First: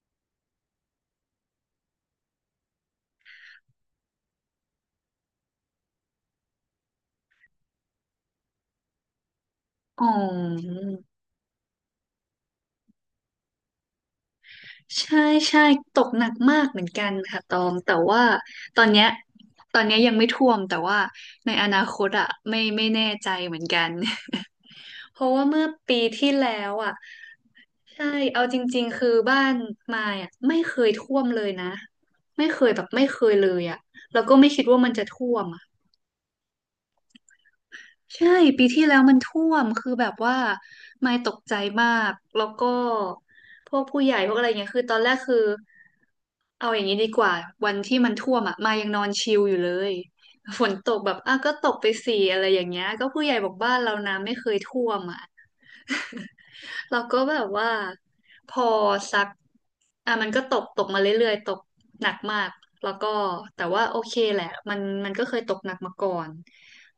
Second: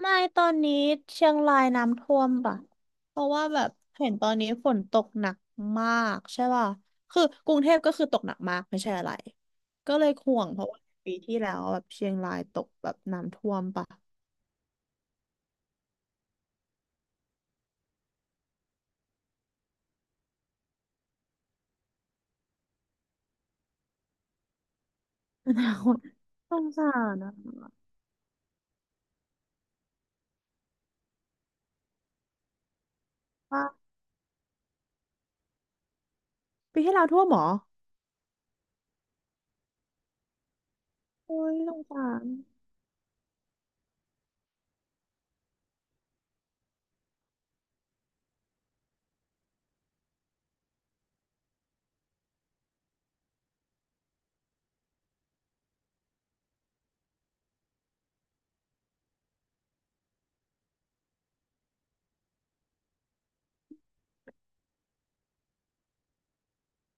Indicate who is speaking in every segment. Speaker 1: ไม่ตอนนี้เชียงรายน้ำท่วมป่ะเพราะว่าแบบเห็นตอนนี้ฝนตกหนักมากใช่ป่ะคือกรุงเทพก็คือตกหนักมากไม่ใช่อะไรก็
Speaker 2: อ๋
Speaker 1: เล
Speaker 2: อ
Speaker 1: ยห่วงเพราะว่าปีที่แล้วแบบเชียงรายตกแบบน้ำท่วมป่ะ
Speaker 2: ใช่ใช่ตกหนักมากเหมือนกันค่ะตองแต่ว่าตอนเนี้ยตอนเนี้ยยังไม่ท่วมแต่ว่าในอนาคตอ่ะไม่แน่ใจเหมือนกัน เพราะว่า
Speaker 1: อ
Speaker 2: เมื่
Speaker 1: นา
Speaker 2: อ
Speaker 1: คต
Speaker 2: ปี ที่
Speaker 1: ส
Speaker 2: แล้
Speaker 1: ง
Speaker 2: ว
Speaker 1: สา
Speaker 2: อ่ะ
Speaker 1: รนะ
Speaker 2: ใช่เอาจริงๆคือบ้านมายอ่ะไม่เคยท่วมเลยนะไม่เคยแบบไม่เคยเล
Speaker 1: ว่า
Speaker 2: ยอ่ะแล้วก็ไม่คิดว่ามันจะท่วมอะ
Speaker 1: ปีที่แล้วท่วมเหรอ
Speaker 2: ใช่ปีที่แล้วมันท่วมคือแบบว่าไม่ต
Speaker 1: โอ้
Speaker 2: กใจ
Speaker 1: ยสง
Speaker 2: มา
Speaker 1: สา
Speaker 2: ก
Speaker 1: ร
Speaker 2: แล้วก็พวกผู้ใหญ่พวกอะไรเงี้ยคือตอนแรกคือเอาอย่างนี้ดีกว่าวันที่มันท่วมอ่ะมายังนอนชิลอยู่เลยฝนตกแบบอ่ะก็ตกไปสี่อะไรอย่างเงี้ยก็ผู้ใหญ่บอกบ้านเราน้ำไม่เคยท่วมอ่ะ เราก็แบบว่าพอซักอ่ะมันก็ตกมาเรื่อยๆตกหนักมากแล้วก็แต่ว่าโอเคแหละมันก็เคยตกหนักมาก่อน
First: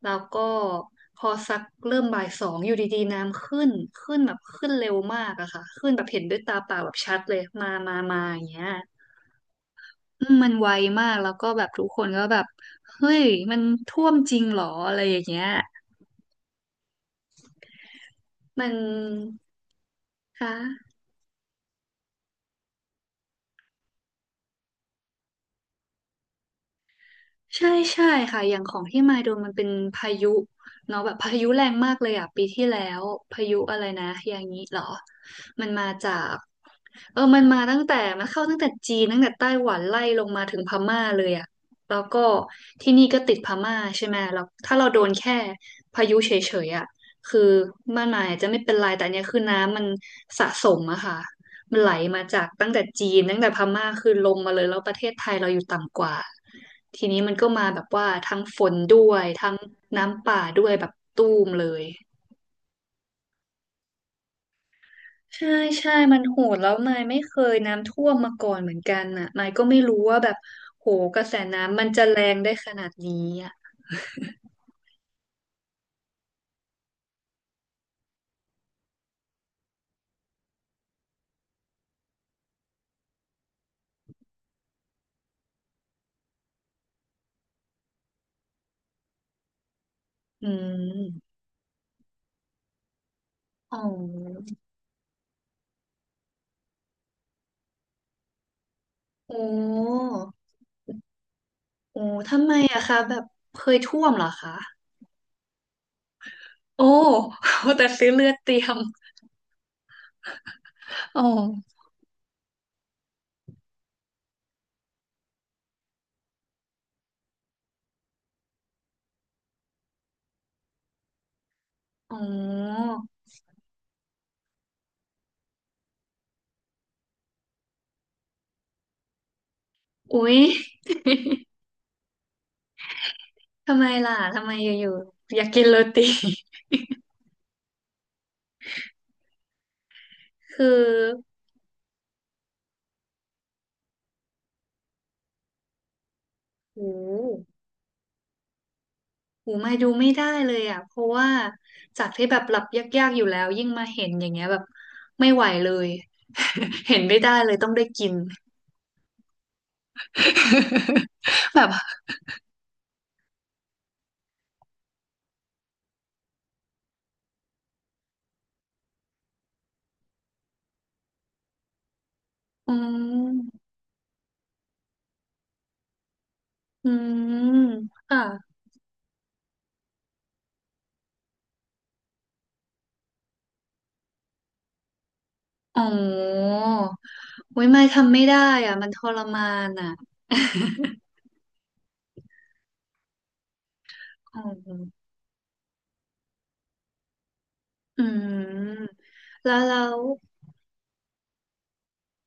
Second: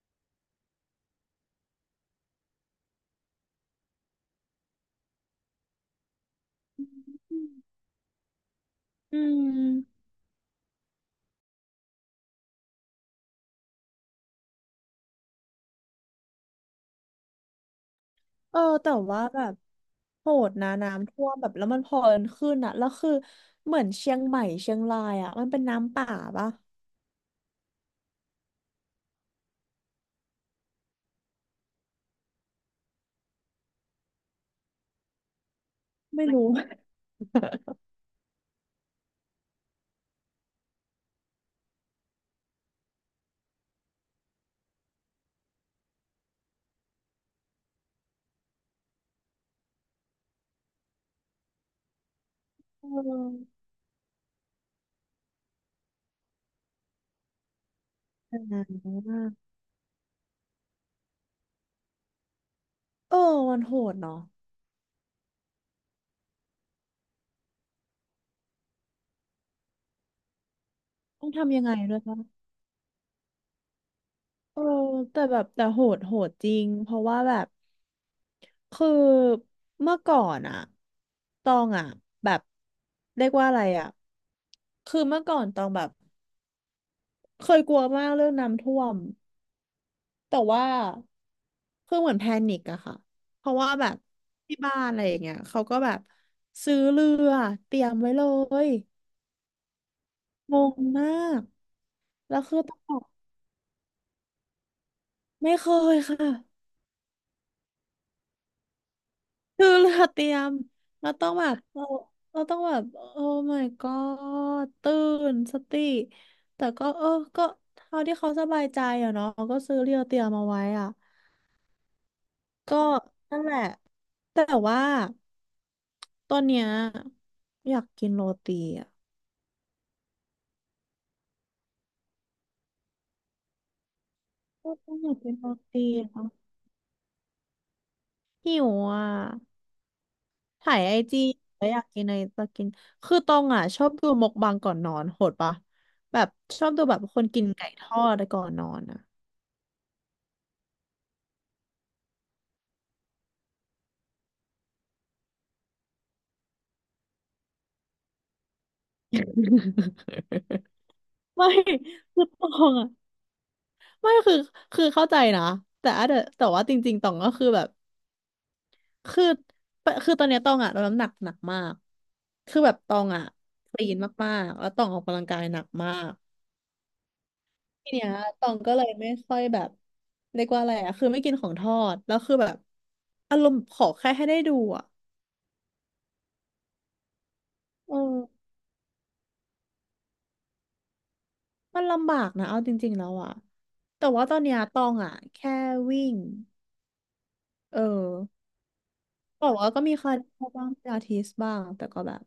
Speaker 2: แล้วก็พอซักเริ่มบ่ายสองอยู่ดีๆน้ำขึ้นขึ้นแบบขึ้นเร็วมากอะค่ะขึ้นแบบเห็นด้วยตาเปล่าแบบชัดเลยมาอย่างเงี้ย
Speaker 1: อืม
Speaker 2: อืมมันไวมากแล้วก็แบบทุกคนก็แบบเฮ้ยมันท่วมจริงเหรออะไรอย่างเงี้ย
Speaker 1: เออ
Speaker 2: มัน
Speaker 1: แต่ว่าแบบโห
Speaker 2: ค
Speaker 1: ดนะ
Speaker 2: ่ะ
Speaker 1: น้ำท่วมแบบแล้วมันพอกันขึ้นอะแล้วคือเหมือนเชียงใหม่เชียงรายอะมันเป็นน้ำป่าปะ
Speaker 2: ใช่ใช่ค่ะอย่างของที่มาโดนมันเป็นพายุเนาะแบบพายุแรงมากเลยอ่ะปีที่แล้วพายุอะไรนะอย่างนี้เหรอมันมาจา
Speaker 1: ไม่
Speaker 2: ก
Speaker 1: รู้
Speaker 2: มันมาตั้
Speaker 1: เ
Speaker 2: งแต่มันเข้าตั้งแต่จีนตั้งแต่ไต้หวันไล่ลงมาถึงพม่าเลยอ่ะแล้วก็ที่นี่ก็ติดพม่าใช่ไหมแล้วถ้าเราโดนแค่พายุเฉยๆอ่ะคือบ้านนายอาจจะไม่เป็นไรแต่อันเนี้ยคือน้ำมันสะสมอะค่ะ ไหลมาจากตั้งแต่จีนตั้งแต่
Speaker 1: ออ
Speaker 2: พม่าคือลงมาเลยแล้วประเทศไทยเราอยู่ต่ำกว่าทีนี้มันก็มาแบบว่า
Speaker 1: อ่
Speaker 2: ทั้งฝน
Speaker 1: า
Speaker 2: ด้วยทั้งน้ำป่าด้วยแบบตูมเลย
Speaker 1: เออมันโหดเนาะ
Speaker 2: ใช่ใช่มันโหดแล้วมายไม่เคยน้ำท่วมมาก่อนเหมือนกันอ่ะมายก็ไม่รู้ว่าแบบโหกระ
Speaker 1: ต้อง
Speaker 2: แส
Speaker 1: ทำยังไง
Speaker 2: น้ำมัน
Speaker 1: ด้วย
Speaker 2: จะแร
Speaker 1: วะ
Speaker 2: งได้ขนาดนี้อ่ะ
Speaker 1: เออแต่แบบแต่โหดจริงเพราะว่าแบบคือเมื่อก่อนอะตองอะแบบเรียกว่าอะไรอะคือเมื่อก่อนตองแบบเคยกลัวมากเรื่องน้ำท่วมแต่
Speaker 2: อื
Speaker 1: ว่า
Speaker 2: ม
Speaker 1: คือเหมือนแพนิคอะค่ะเพราะว่า
Speaker 2: อ๋อ
Speaker 1: แบบที่บ้านอะไรอย่างเงี้ยเขาก็แบบซื้อเรือเตรียมไว้เลย
Speaker 2: โอ้
Speaker 1: งงมาก
Speaker 2: โอ้
Speaker 1: แล้ว
Speaker 2: ทำไม
Speaker 1: คือต้อ
Speaker 2: อะคะ
Speaker 1: ง
Speaker 2: แบบเคยท่วมเหรอคะ
Speaker 1: ไม่เคยค่ะ
Speaker 2: โอ้ แต่ซื้อเลือดเตรียม
Speaker 1: คือเราเตรียมเรา
Speaker 2: อ๋อ
Speaker 1: ต้องแบบเราต้องแบบโอ้ my god ตื่นสติแต่ก็เออก็เท่าที่เขาสบายใจอะเนาะก็ซื้อเรียวเตรียมมาไว้อ่ะ
Speaker 2: อ๋
Speaker 1: ก็
Speaker 2: อ
Speaker 1: นั่นแหละแต่ว่าตอนเนี้ยอยากกินโรตีอ่ะ
Speaker 2: อุ๊ยทำไมล่ะ ทำไมอ
Speaker 1: ก็
Speaker 2: ยู่
Speaker 1: ต้องอยากกิ
Speaker 2: ๆ
Speaker 1: น
Speaker 2: อยา
Speaker 1: โร
Speaker 2: กกินโร
Speaker 1: ตี
Speaker 2: ตี
Speaker 1: อะ หิวอ่ะ
Speaker 2: คือ
Speaker 1: ถ่ายไอจีแล้วอยากกินอะไรจะกินคือตองอ่ะชอบดูมกบังก่อนนอนโหดปะแบบชอบดู
Speaker 2: หู
Speaker 1: แบบคนกินไก่ทอดก่อนนอนอ่ะ
Speaker 2: หูมาดูไม่ได้เลยอ่ะเพราะว่าจากที่แบบหลับยากๆอยู่แล้วยิ่งมาเห็นอย่างเงี้ยแบบไม่ไหวเลย เห็นไม่ได้เลยต้องได้กิน
Speaker 1: ไม่
Speaker 2: แบบ
Speaker 1: คือตองอ่ะไม่คือคือเข้าใจนะแต่อาจจะแต่ว่าจริงๆตองก็คือแบบคือคือตอนเนี้ยตองอ่ะลดน้ำหนักหนักมากคือ
Speaker 2: อื
Speaker 1: แบบตองอ่ะ
Speaker 2: ม
Speaker 1: คลีนมากๆแล้วตองออกกำลังกายหนักมาก
Speaker 2: อืม
Speaker 1: ทีเนี้ยตอ
Speaker 2: ค่ะ
Speaker 1: งก็เลยไม่ค่อยแบบเรียกว่าอะไรอะคือไม่กินของทอดแล้วคือแบบอารมณ์ขอแค่ให้ได้ดูอะ
Speaker 2: อ๋ออุ๊ยไม่
Speaker 1: เอ
Speaker 2: ทำไม่ได้
Speaker 1: อ
Speaker 2: อ่ะมันทรมานอ่ะ
Speaker 1: มันลำบากนะเอาจริงๆแล้วอะแต่ ว่าตอ
Speaker 2: อ๋
Speaker 1: น
Speaker 2: อ
Speaker 1: เนี้ยตองอะแค่วิ่งเออ
Speaker 2: อืม
Speaker 1: บอ
Speaker 2: แล้
Speaker 1: ก
Speaker 2: ว
Speaker 1: ว่า
Speaker 2: แล้
Speaker 1: ก็มี
Speaker 2: ว
Speaker 1: คาร์ดิโอบ้างพิลาทิสบ้างแต่ก็แบบ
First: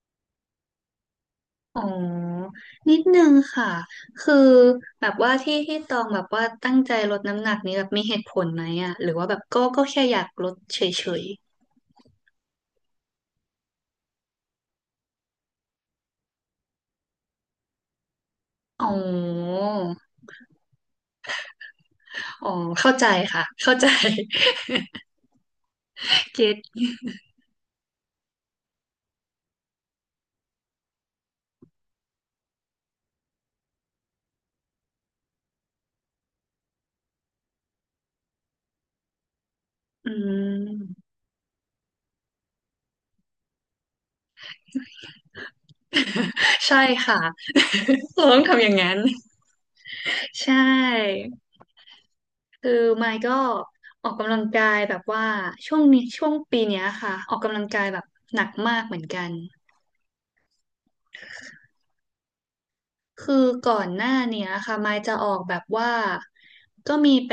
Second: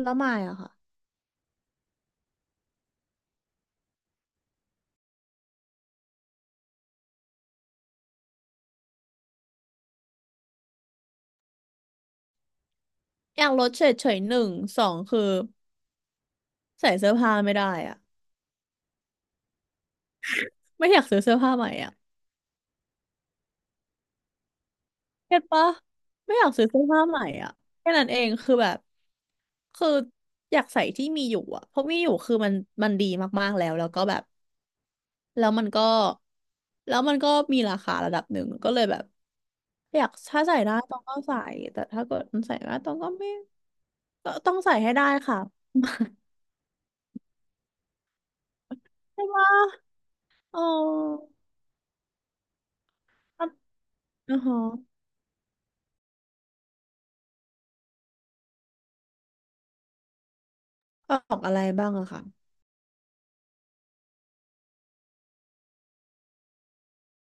Speaker 1: แล้วไม่อะค่ะ
Speaker 2: อ๋อ นิดนึงค่ะ คือแบบว่าที่ตองแบบว่าตั้งใจลดน้ำหนักนี้แบบมีเหตุผลไหมอะหรือว่าแบบก็แค่อยากลดเฉย
Speaker 1: อยากลดเฉยๆหนึ่งสองคือใส่เสื้อผ้าไม่ได้อะ
Speaker 2: ๆอ๋อ
Speaker 1: ไม่อยากซื้อเสื้อผ้าใหม่อะ
Speaker 2: อ๋อ เข้าใจค่ะ เข้าใจ
Speaker 1: เก็ตปะ ไม่อยา
Speaker 2: เก็
Speaker 1: ก
Speaker 2: ต
Speaker 1: ซื้อเสื้อผ้าใหม่อ่ะแค่นั้นเองคือแบบคืออยากใส่ที่มีอยู่อ่ะเพราะมีอยู่คือมันดีมากๆแล้วแล้วก็แบบแล้วมันก็แล้วมันก็มีราคาระดับหนึ่งก็เลยแบบอยา
Speaker 2: อื
Speaker 1: กถ้าใส่ได้ต้อ
Speaker 2: ม
Speaker 1: งก็ใส่แต่ถ้าเกิดมันใส่ไม่ได้ต้องก็ไม่ตต้องใส่ให้ได้ค่ะ
Speaker 2: ใช่ค่ะ เราต้องทำอย่างนั้น
Speaker 1: ใช่ปะ
Speaker 2: ใช่
Speaker 1: อ๋อ
Speaker 2: คือไมค์ก็
Speaker 1: อ่ะ
Speaker 2: ออกกำ
Speaker 1: อ๋อ
Speaker 2: ลัง
Speaker 1: ฮ
Speaker 2: กายแบบว่าช่วงนี้ช่วงปีเนี้ยค่ะออกกำลังกายแบบหนักมากเหมือนกัน
Speaker 1: ะออกอะไรบ้างอะค่ะ
Speaker 2: คือก่อนหน้าเนี้ยค่ะมายจะออกแบบว่าก็มีไป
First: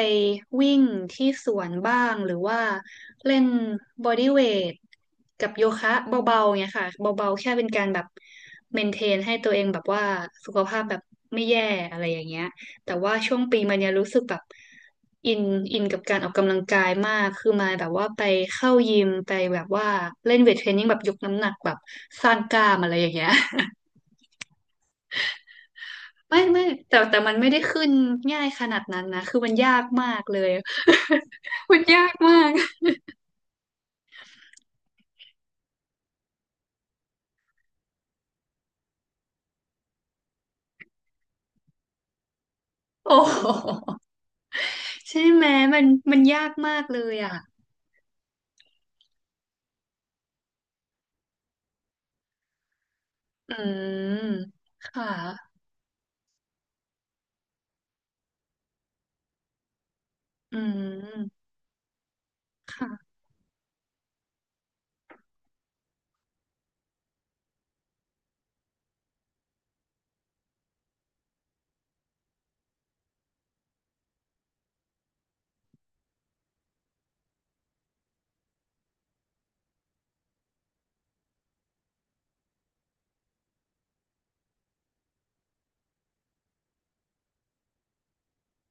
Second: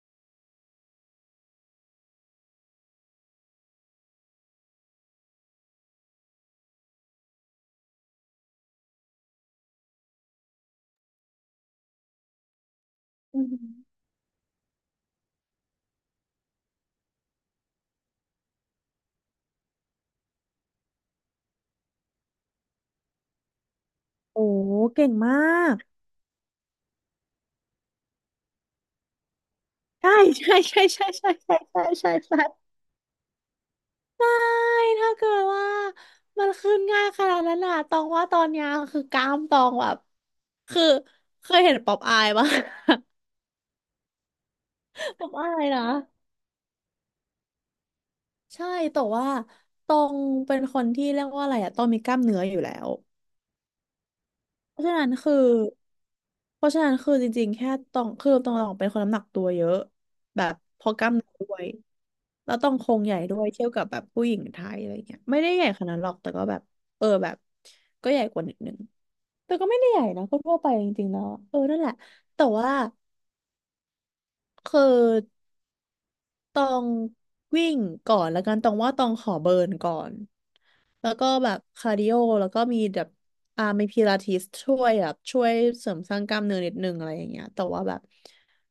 Speaker 2: วิ่งที่สวนบ้างหรือว่าเล่นบอดี้เวทกับโยคะเบาๆเนี้ยค่ะเบาๆแค่เป็นการแบบเมนเทนให้ตัวเองแบบว่าสุขภาพแบบไม่แย่อะไรอย่างเงี้ยแต่ว่าช่ว
Speaker 1: อื
Speaker 2: งปีมาเนี้ย
Speaker 1: ม
Speaker 2: รู้สึกแบบอินอินกับการออกกำลังกายมากคือมายแบบว่าไปเข้ายิมไปแบบว่าเล่นเวทเทรนนิ่งแบบยกน้ำหนักแบบสร้างกล้ามอะไรอย่างเงี้ย
Speaker 1: โอ้เก่งมาก
Speaker 2: ไม่แต่มันไม่ได้ขึ้นง่ายขนาดนั้นนะคือมันยากมา
Speaker 1: ใช่
Speaker 2: กเลย
Speaker 1: ใช่ใช่ใช่ใช่ใช่
Speaker 2: มั
Speaker 1: ใช่
Speaker 2: นยา
Speaker 1: ใช่
Speaker 2: กมา
Speaker 1: ใช่
Speaker 2: ก
Speaker 1: ใช่ถ้าเกิดว่ามันขึ้นง่ายขนาดนั้นน่ะตองว่าตอนเนี้ยคือกล้ามตองแบบคือเคยเห็นป๊อปอายปะ
Speaker 2: โอ้โห ใช่
Speaker 1: ป๊อป
Speaker 2: ไหม
Speaker 1: อาย
Speaker 2: มั
Speaker 1: นะ
Speaker 2: นมันยากมากเลยอ่ะ
Speaker 1: ใช่แต่ว่าตองเป็นคนที่เรียกว่าอะไรอะตองมีกล้ามเนื้ออยู่แล้ว
Speaker 2: อืม
Speaker 1: เพราะฉะ
Speaker 2: ค่ะ
Speaker 1: นั้นคือเพราะฉะนั้นคือจริงๆแค่ตองคือตองเป็นคนน้ำหนักตัวเยอะแบบ
Speaker 2: อื
Speaker 1: เพอกล้ามเนื้อด้
Speaker 2: ม
Speaker 1: วยแล้วต้องโครง
Speaker 2: ค่ะ
Speaker 1: ใหญ่ด้วยเทียบกับแบบผู้หญิงไทยอะไรเงี้ยไม่ได้ใหญ่ขนาดนั้นหรอกแต่ก็แบบเออแบบก็ใหญ่กว่านิดนึง แต่ก็ไม่ได้ใหญ่นะก็ทั่วไปจริงๆแล้วอะเออนั่นแหละแต่ว่าคือตองวิ่งก่อนแล้วกันตองว่าตองขอเบิร์นก่อนแล้วก็แบบคาร์ดิโอแล้วก็มีแบบมีพิลาทิสช่วยแบบช่วยเสริมสร้างกล้ามเนื้อนิดนึงอะไรอย่างเงี้ยแต่ว่าแบบ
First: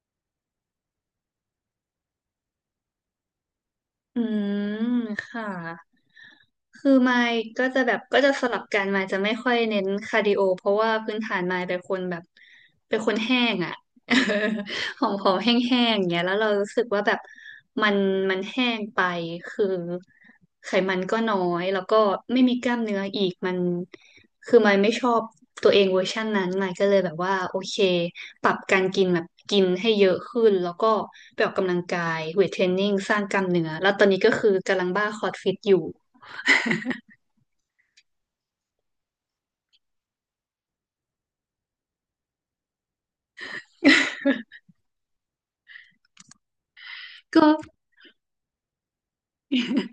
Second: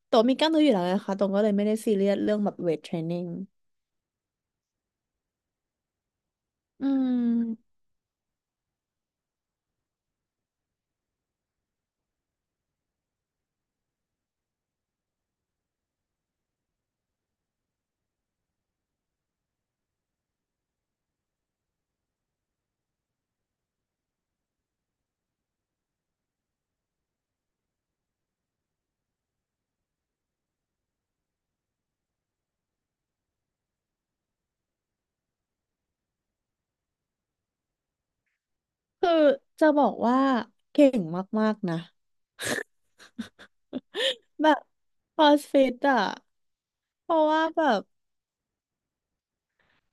Speaker 1: ตัมีกล้ามเนื้ออยู่แล้วนะคะตรงก็เลยไม่ได้ซีเรียสเรื่องแบบเวทเทรนนิ่ง
Speaker 2: อืมค่ะ
Speaker 1: อื
Speaker 2: คือไมค์ก็
Speaker 1: ม
Speaker 2: จะแบบก็จะสลับกันไมค์จะไม่ค่อยเน้นคาร์ดิโอเพราะว่าพื้นฐานไมค์เป็นคนแบบเป็นคนแห้งอ่ะ เออหอมหอมแห้งๆอย่างเงี้ยแล้วเรารู้สึกว่าแบบมันมันแห้งไป คือไขมันก็น้อยแล้วก็ไม่มีกล้ามเนื้ออีกมันคือมนไม่ชอบตัวเองเวอร์ชันนั้นมาก็เลยแบบว่าโอเคปรับการกินแบบกินให้เยอะขึ้นแล้วก็ไปออกกำลังกายเวทเทรนนิ่งสร้างกล้ามเนื้อแล้วตอนนี้ก็คือกำลังบ้าคอร์สฟิตอยู่
Speaker 1: คือจะบอกว่าเก่งมากๆนะ แบบคอสฟิตอ่ะเพราะว่า
Speaker 2: ก็
Speaker 1: แบบ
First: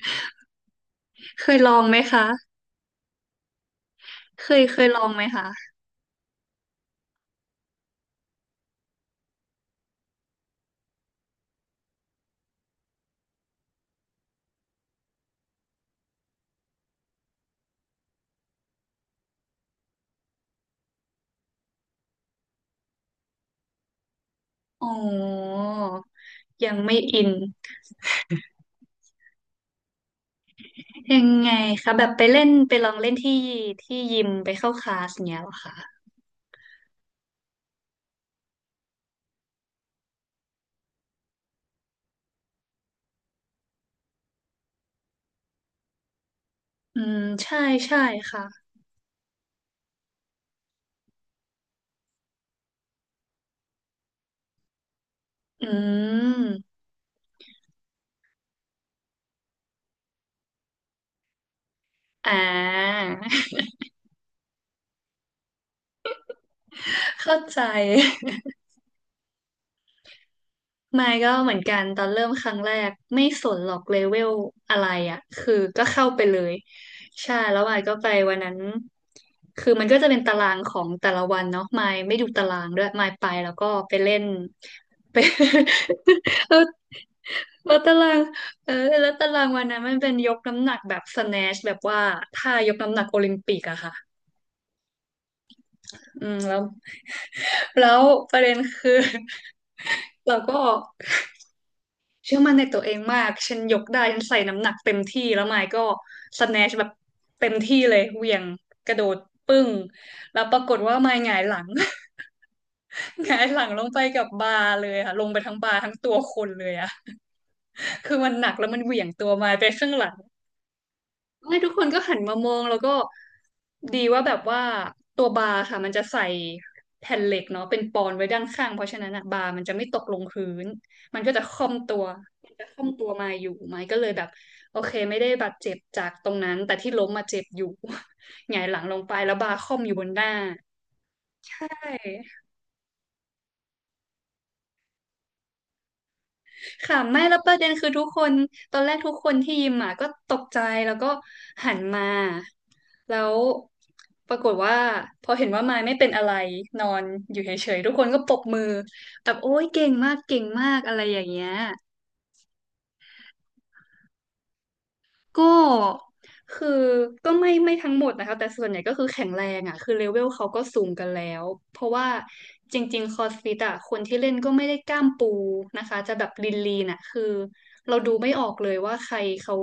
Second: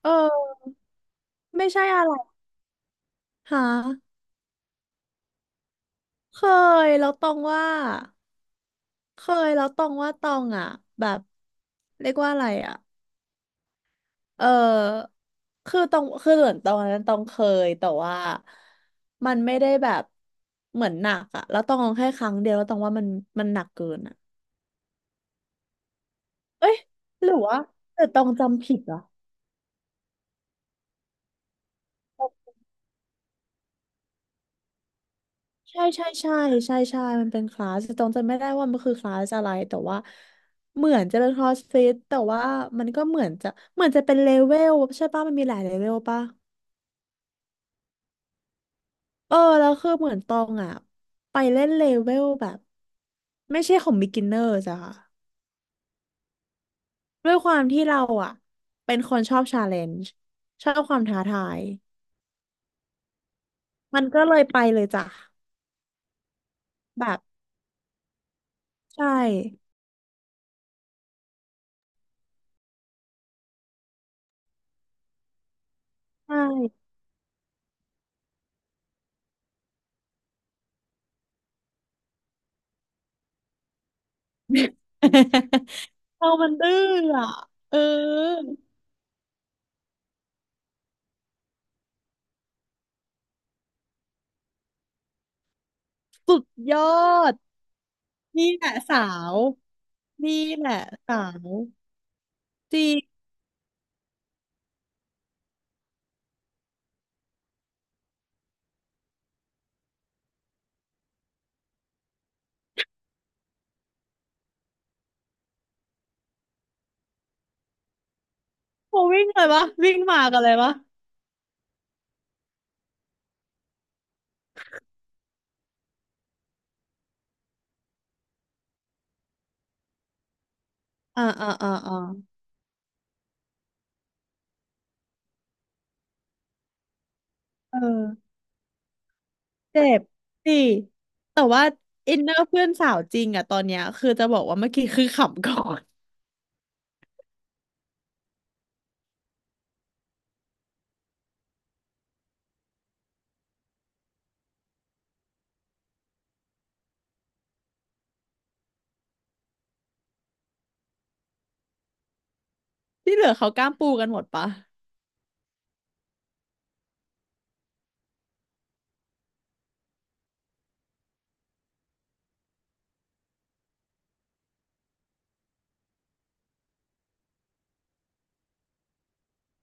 Speaker 1: เออ
Speaker 2: เคย
Speaker 1: ไม่
Speaker 2: ลอ
Speaker 1: ใช่
Speaker 2: งไหม
Speaker 1: อะไร
Speaker 2: คะ
Speaker 1: หา
Speaker 2: เคยลองไหมคะ
Speaker 1: เคยแล้วตองว่าเคยแล้วตองว่าตองอ่ะแบบเรียกว่าอะไรอ่ะเออคือตองคือเหมือนตองนั้นตองเคยแต่ว่ามันไม่ได้แบบเหมือนหนักอ่ะแล้วตองลองแค่ครั้งเดียวแล้วตองว่ามันหนักเกินอ่ะ
Speaker 2: อ๋อ
Speaker 1: เอ้
Speaker 2: ยัง
Speaker 1: ย
Speaker 2: ไม่อิ
Speaker 1: ห
Speaker 2: น
Speaker 1: รือว่าแต่ตองจำผิดเหรอ
Speaker 2: ยังไงคะแบบไปเล่นไปลองเล่นที่ที่ยิมไปเข้าคลาสเงี้ยเหรอคะ
Speaker 1: ใช่ใช่ใช่ใช่ใช่มันเป็นคลาสแต่ตองจำไม่ได้ว่ามันคือคลาสอะไรแต่ว่าเหมือนจะเป็นคลาสฟิตแต่ว่ามันก็เหมือนจะเหมือนจะเป็นเลเวลใช่ป่ะมันมีหลายเลเวลป่ะ
Speaker 2: อืมใช่ใช่ค่ะ
Speaker 1: เออแล้วคือเหมือนตองอ่ะไปเล่นเลเวลแบบไม่ใช่ของ beginner จ้ะค่ะ
Speaker 2: อืม
Speaker 1: ด้วยความที่เราอ่ะเป็นคนชอบ challenge ชอบความท้าทาย
Speaker 2: อ่า
Speaker 1: มันก็เลยไปเลยจ้ะแบบ
Speaker 2: เข้าใจ
Speaker 1: ใช่
Speaker 2: ไม่ก็เหมือนกันตอนเริ่มครั้งแรกไม่สนหรอกเลเวลอะไรอ่ะคือก็เข้าไปเล
Speaker 1: ใช่
Speaker 2: ยใช่แล้วมายก็ไปวันนั้นคือมันก็จะเป็นตารางของแต่ละวันเนาะมายไม่ดูตารางด้วยมายไปแล้วก็ไปเล่น ไป
Speaker 1: เรา มั
Speaker 2: เอ
Speaker 1: น
Speaker 2: อ
Speaker 1: ดื้ออ่ะ
Speaker 2: แล้
Speaker 1: เอ
Speaker 2: วตาราง
Speaker 1: อ
Speaker 2: เออแล้วตารางวันนั้นมันเป็นยกน้ำหนักแบบสแนชแบบว่าท่ายกน้ำหนักโอลิมปิกอะค่ะอืม
Speaker 1: สุด
Speaker 2: แล้ว
Speaker 1: ยอด
Speaker 2: แล้วประ
Speaker 1: นี่
Speaker 2: เด็น
Speaker 1: แหละ
Speaker 2: คือ
Speaker 1: สาว
Speaker 2: เรา
Speaker 1: นี่
Speaker 2: ก็
Speaker 1: แหละสาว
Speaker 2: เชื่อมั่นใน
Speaker 1: จ
Speaker 2: ตัว
Speaker 1: ริ
Speaker 2: เอ
Speaker 1: ง
Speaker 2: งมากฉันยกได้ฉันใส่น้ำหนักเต็มที่แล้วไมค์ก็สแนชแบบเต็มที่เลยเหวี่ยงกระโดดปึ้งแล้วปรากฏว่าไมค์หงายหลัง หงายหลังลงไปกับบาร์เลยค่ะลงไปทั้งบาร์ทั้งตัวคนเลยอะ คือมันหนักแล้วมันเห
Speaker 1: โห
Speaker 2: วี่ยง
Speaker 1: วิ่
Speaker 2: ตั
Speaker 1: ง
Speaker 2: ว
Speaker 1: เล
Speaker 2: ไม
Speaker 1: ย
Speaker 2: ค์
Speaker 1: วะ
Speaker 2: ไปข้าง
Speaker 1: วิ่ง
Speaker 2: หลัง
Speaker 1: มากันเลยวะ
Speaker 2: ไม่ทุกคนก็หันมามองแล้วก็ดีว่าแบบว่าตัวบาร์ค่ะมันจะใส่แผ่นเหล็กเนาะเป็นปอนไว้ด้านข้างเพราะฉะนั้นอะบาร์มันจะไม่ตกลงพื้นมัน
Speaker 1: อ่า
Speaker 2: ก็จะ
Speaker 1: อ่า
Speaker 2: ค่อ
Speaker 1: อ่า
Speaker 2: ม
Speaker 1: อ่า
Speaker 2: ตัวมันจะค่อมตัวมาอยู่ไม้ก็เลยแบบโอเคไม่ได้บาดเจ็บจากตรงนั้นแต่ที่ล้มมาเจ็บอยู่
Speaker 1: เออ
Speaker 2: หงายหลังลงไปแล้วบาร์ค่อม
Speaker 1: เจ็
Speaker 2: อยู่บ
Speaker 1: บ
Speaker 2: นหน้า
Speaker 1: สิแต่
Speaker 2: ใช
Speaker 1: ว่าอินเน
Speaker 2: ่
Speaker 1: อร์เพื่อนสาวจริงอ่ะตอนเนี้ยคือจะบอกว่าเมื่อกี้คือขำก่อน
Speaker 2: ค่ะไม่แล้วประเด็นคือทุกคนตอนแรกทุกคนที่ยิมอ่ะก็ตกใจแล้วก็หันมาแล้วปรากฏว่าพอเห็นว่ามายไม่เป็นอะไรนอนอยู่เฉยๆทุกคนก็ปรบมือแบบโอ๊ยเก่งมากเก่งมากอะไรอย่างเงี้ย
Speaker 1: ที่เหลือเขากล้ามปูกันหมดปะ
Speaker 2: ก็คือก็ไม่ไม่ทั้งหมดนะคะแต่ส่วนใหญ่ก็คือแข็งแรงอ่ะคือเลเวลเขาก็สูงกันแล้วเพราะว่าจริงๆคอสฟิตอ่ะคนที่เล่นก็ไม่ได้กล้ามปูนะคะจะแบบลีนลีน่ะคือเราดูไม่ออกเลยว่าใครเขา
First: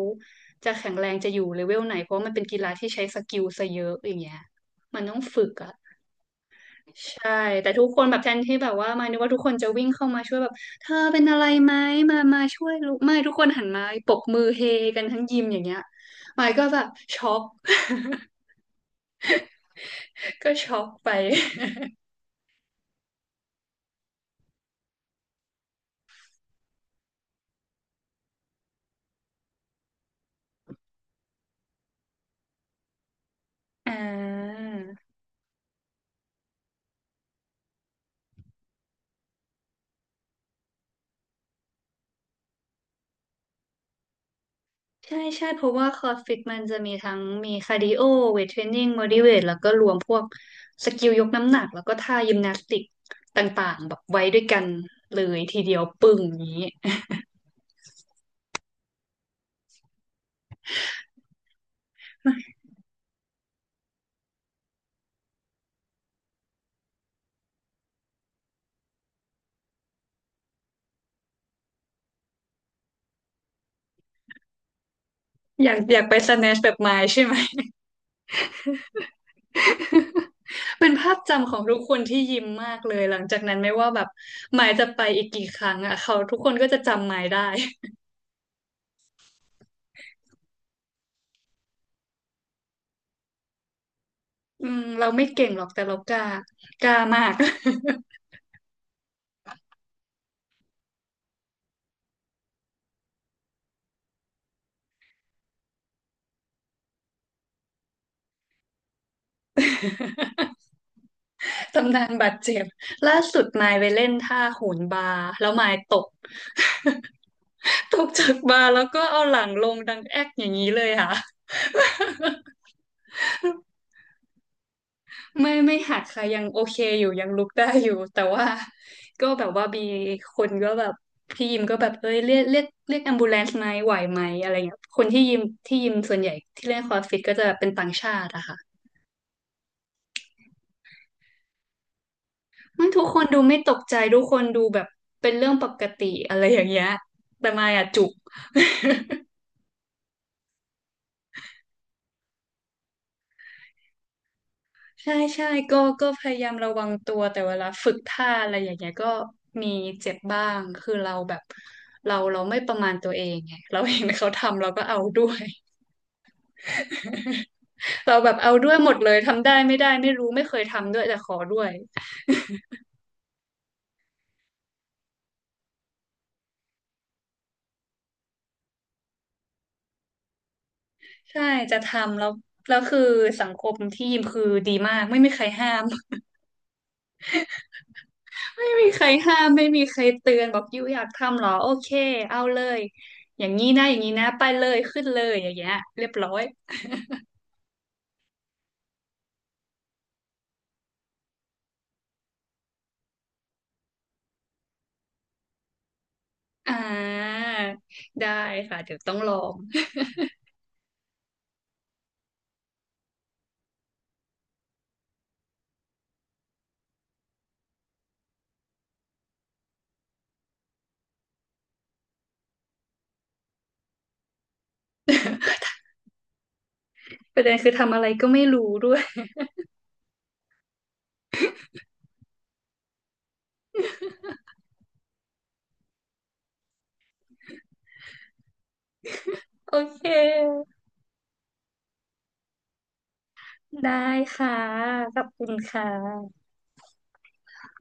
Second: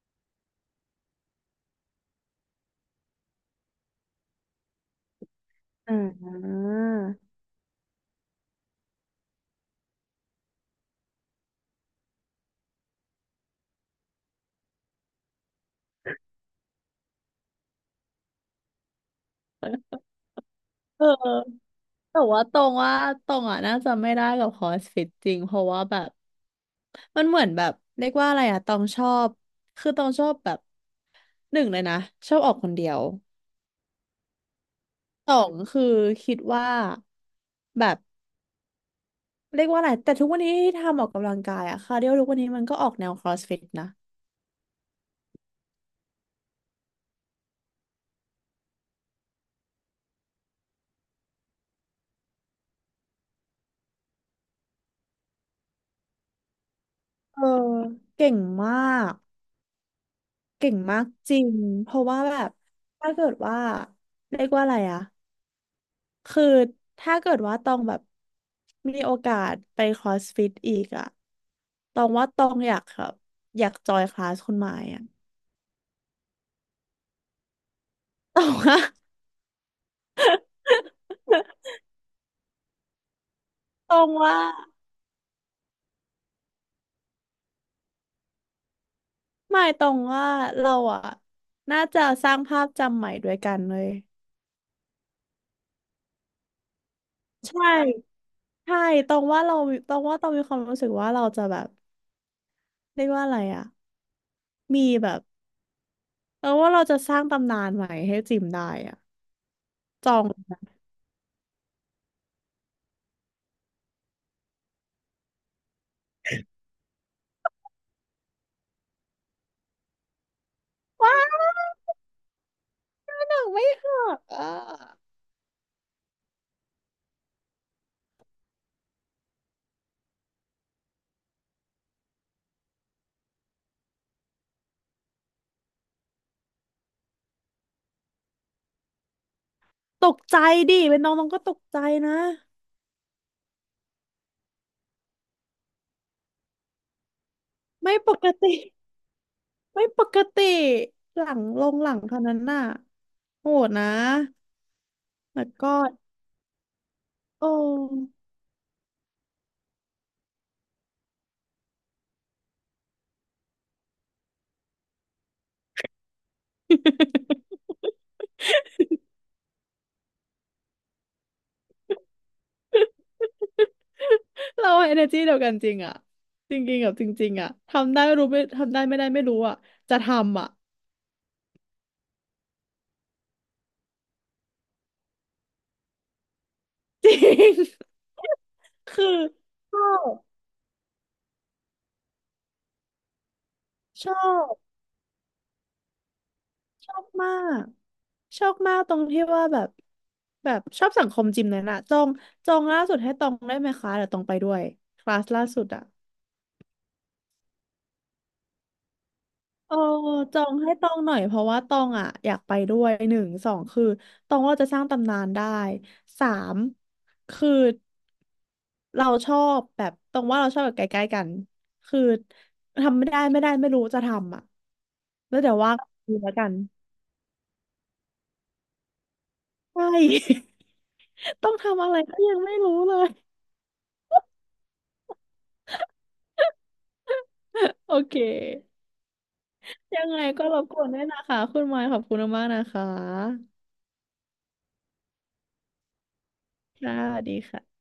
Speaker 2: จะแข็งแรงจะอยู่เลเวลไหนเพราะว่ามันเป็นกีฬาที่ใช้สกิลซะเยอะอย่างเงี้ยมันต้องฝึกอ่ะ
Speaker 1: อ่า
Speaker 2: ใช่แต่ทุกคนแบบแทนที่แบบว่ามานึกว่าทุกคนจะวิ่งเข้ามาช่วยแบบเธอเป็นอะไรไหมมามาช่วยลูกไม่ทุกคนหันมาปรบมือเฮกันทั้งยิมอย่างเงี้ยมายก็แบบช็อก ก็ช็อก
Speaker 1: เอ
Speaker 2: ไป
Speaker 1: อ แต่ว่าตรงว่าตรงอ่ะน่าจะไม่ได้กับคอสฟิตจริงเพราะว่าแบบ มันเหมือนแบบเรียกว่าอะไรอะตองชอบ คือตองชอบแบบหนึ่งเลยนะชอบออกคนเดียว
Speaker 2: อ่า
Speaker 1: สองคือคิดว่าแบบเรียกว่าอะไรแต่ทุกวันนี้ที่ทำออกกำลังกายอะคาร์ดิโอทุกวันนี้มันก็ออกแนวครอสฟิตนะ
Speaker 2: ใช่ใช่เพราะว่าคอร์สฟิตมันจะมีทั้งมีคาร์ดิโอเวทเทรนนิ่งบอดี้เวทแล้วก็รวมพวกสกิลยกน้ำหนักแล้วก็ท่ายิมนาสติกต่างๆแบบไว้ด้วยกันเลยทีเดียวปึ้งอย่างนี้
Speaker 1: เออเก่งมากเก่งมากจริงเพราะว่าแบบถ้าเกิดว่าเรียกว่าอะไรอะคือถ้าเกิดว่าตองแบบมีโอกาสไปครอสฟิตอีกอะตองว่าตองอยากแบบอยากจอยคลาสคุณหมายอะ
Speaker 2: อยากอยากไปสแนชแบบมายใช่ไหม
Speaker 1: ตรงว่า
Speaker 2: เป็นภาพจำของทุกคนที่ยิ้มมากเลยหลังจากนั้นไม่ว่า
Speaker 1: ตร
Speaker 2: แบบ
Speaker 1: งว่า
Speaker 2: หมายจะไปอีกกี่ครั้งอ่ะเขาทุกคนก็จะจำหมายได้
Speaker 1: หมายตรงว่าเราอะน่าจะสร้างภาพจำใหม่ด้วยกันเลย
Speaker 2: อืมเราไม่เก่งหรอกแต่เรากล้ากล้ามาก
Speaker 1: ใช่ใช่ตรงว่าเราตรงว่าตรงมีความรู้สึกว่าเราจะแบบเรียกว่าอะไรอะมีแบบเราว่าเราจะสร้างตำนานใหม่ให้จิมได้อะจองห น
Speaker 2: ตำนานบาดเจ็บล่าสุดมายไปเล่นท่าโหนบาร์แล้วมายตก ตกจากบาร์แล้วก็เอาหลังลงดังแอ๊กอย่างนี้เลยค่ะ
Speaker 1: ังไม่หักอ่ะ
Speaker 2: ไม่ไม่หักค่ะยังโอเคอยู่ยังลุกได้อยู่ แต่ว่าก็แบบว่ามีคนก็แบบพี่ยิมก็แบบเอ้ยเรียกแอมบูเลนซ์ไหมไหวไหมอะไรเงี้ยคนที่ยิมที่ยิมส่วนใหญ่ที่เล่นคอร์สฟิตก็จะเป็นต่างชาติอะค่ะ
Speaker 1: ตกใจดิเป็นน้องน้องก็ตกใจนะ
Speaker 2: มันทุกคนดูไม่ตกใจทุกคนดูแบบเป็นเรื่องปกติอะไรอย่างเงี้ยแต่มายอะ
Speaker 1: ไม่
Speaker 2: จุ
Speaker 1: ป
Speaker 2: ก
Speaker 1: กติไม่ปกติหลังลงหลังเท่านั้นน่ะโหดนะ
Speaker 2: ใช่ใช่
Speaker 1: แล้วก็
Speaker 2: ก็ก็พยายามระวังตัวแต่
Speaker 1: โอ
Speaker 2: เวลาฝึก
Speaker 1: ้
Speaker 2: ท่าอะไรอย่างเงี้ยก็มีเจ็บบ้างคือเราแบบเราไม่ประมาณตัวเองไงเราเห็นเขาทำเราก็เอาด้วย เราแบบเอาด้วยหมดเลยทำได้ไม่ได้ไม่รู้ไม่เคยทำด้วยแต่ขอด้วย
Speaker 1: เราเอเนอร์จีเดียวกันจริงอะจริงๆกับจริงๆอะทำได้ไม่รู้ไม่ทำได้ไม่ได้ไม่รู้อะจะทำอะ
Speaker 2: ใช่จะทำแล้วแล้วคือสังคมที่ยิมคือดีมากไม่มีใครห้าม
Speaker 1: จริง
Speaker 2: ไม่ มีใค
Speaker 1: คื
Speaker 2: ร
Speaker 1: อ
Speaker 2: ห้ามไม่
Speaker 1: ช
Speaker 2: มี
Speaker 1: อ
Speaker 2: ใคร
Speaker 1: บ
Speaker 2: เตือนบอกยูอยากทำเหรอโอเคเอาเลยอย่างนี้นะอย่าง
Speaker 1: ช
Speaker 2: นี้
Speaker 1: อ
Speaker 2: นะไป
Speaker 1: บ
Speaker 2: เลยขึ้นเลยอย่างเงี้ยเรียบร้อย
Speaker 1: ชอบมากชอบมากตรงที่ว่าแบบแบบชอบสังคมจิมเลยน่ะจองล่าสุดให้ตองได้ไหมคะเดี๋ยวตองไปด้วยคลาสล่าสุดอะ
Speaker 2: อ่าได้ค่ะเดี๋ยวต้องลอง
Speaker 1: เออจองให้ตองหน่อยเพราะว่าตองอ่ะอยากไปด้วยหนึ่งสองคือตองว่าเราจะสร้างตำนานได้สามคือเราชอบแบบตองว่าเราชอบแบบใกล้ๆกันคือทำไม่ได้ไม่ได้ไม่รู้จะทำอ่ะแล้วเดี๋ยวว่าดูแล้วกัน
Speaker 2: ประเด็นคือทำอะไรก็ไม่รู้ด้วย
Speaker 1: ใช่ ต้องทำอะไรก็ยังไม่รู้เลยโอเค
Speaker 2: โอเค
Speaker 1: ยังไงก็รบกวนด้วยนะคะคุณมายขอบคุณมากๆนะคะ
Speaker 2: ได้ค่ะขอบคุณค่ะ
Speaker 1: ค่ะสวัสดีค่ะ